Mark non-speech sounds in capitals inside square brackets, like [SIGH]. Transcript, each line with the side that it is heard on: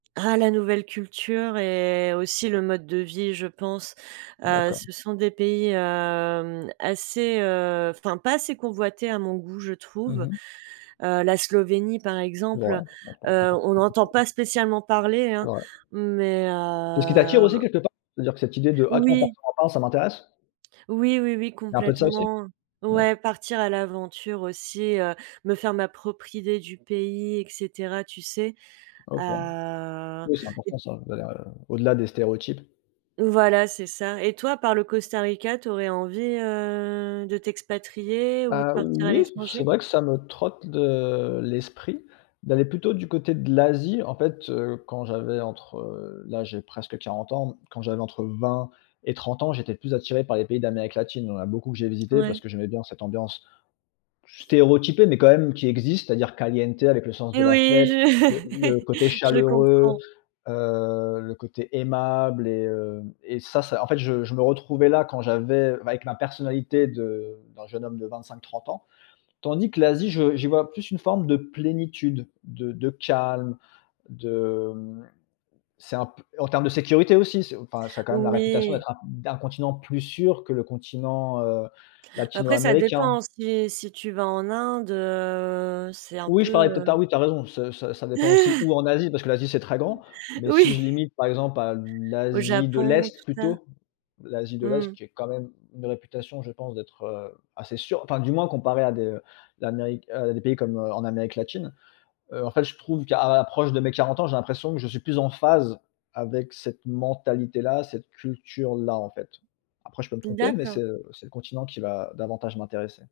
right: Ah la nouvelle culture et aussi, le mode de vie, je pense. Heu,
left: D'accord.
right: ce sont des pays, hem, assez, heu, enfin, pas assez convoités à mon goût, je
left: Mmh
right: trouve.
left: mh.
right: Heu, la Slovénie par exemple,
left: Ouais, je comprends pas
right: heu, on
left: forcément.
right: n'entend
left: [UNINTELLIGIBLE]
right: pas spécialement parler,
left: C'est
right: hein.
left: vrai.
right: Mais,
left: C'est ce qui t'attire aussi
right: heu
left: quelque part, c'est-à-dire que cette idée de: «Ah tiens,
right: Oui.
left: personne en parle, ça m'intéresse?»
right: Oui, oui, oui
left: Il y a un peu de ça aussi?
right: complètement. Ouais,
left: D'accord.
right: partir à l'aventure aussi, heu, me faire ma propre idée du pays, et cetera, tu sais?
left: OK.
right: Heu
left: Oui, c'est important
right: et
left: ça, d'aller, heu, au-delà des stéréotypes.
right: Voilà, c'est ça et toi, à part le Costa Rica, tu aurais envie, heu, de t'expatrier ou de
left: Heu,
right: partir à
left: oui, c'est
right: l'étranger?
left: vrai que ça me trotte de l'esprit, d'aller plutôt du côté de l'Asie. En fait, heu, quand j'avais entre, heu là, j'ai presque 40 ans. Quand j'avais entre 20 et 30 ans, j'étais plus attiré par les pays d'Amérique Latine. Il y en a beaucoup que j'ai visité parce
right: Ouais.
left: que j'aimais bien cette ambiance stéréotypée, mais quand même qui existe, c'est-à-dire caliente, avec le sens de
right: Et
left: la
right: oui,
left: fête. Le
right: je
left: le côté
right: [LAUGHS] je
left: chaleureux,
right: comprends.
left: heu, le côté aimable et heu et ça ça en fait, je me retrouvais là quand j'avais avec ma personnalité de d'un jeune homme de 25-30 ans. Tandis que l'Asie, je j'y vois plus une forme de plénitude, de de calme, de, hem c'est un peu en termes de sécurité aussi. Enfin, ça a quand même la réputation
right: Oui.
left: d'être un d'un continent plus sûr que le continent, heu,
right: Après, ça dépend
left: latino-américain.
right: aussi, si si tu vas en Inde, heu, c'est un
left: Oui, je
right: peu,
left: parlais peut-être tard
right: hem
left: ah oui, tu as raison, ça ça dépend aussi où
right: [LAUGHS]
left: en Asie, parce que l'Asie, c'est très grand. Mais si
right: Oui.
left: je limite, par exemple, à
right: Au
left: l'Asie de
right: Japon,
left: l'Est,
right: tout ça?
left: plutôt, l'Asie de l'Est
right: Mmh.
left: qui est quand même une réputation, je pense, d'être, heu, assez sûre enfin du moins, comparé à des l'Amérique, heu, pays comme, heu, en Amérique latine. Heu, en fait, je trouve qu'à l'approche de mes 40 ans, j'ai l'impression que je suis plus en phase avec cette mentalité-là, cette culture-là, en fait. Après, je peux me tromper, mais c'est,
right: D'accord.
left: heu, c'est le continent qui va, heu, davantage m'intéresser.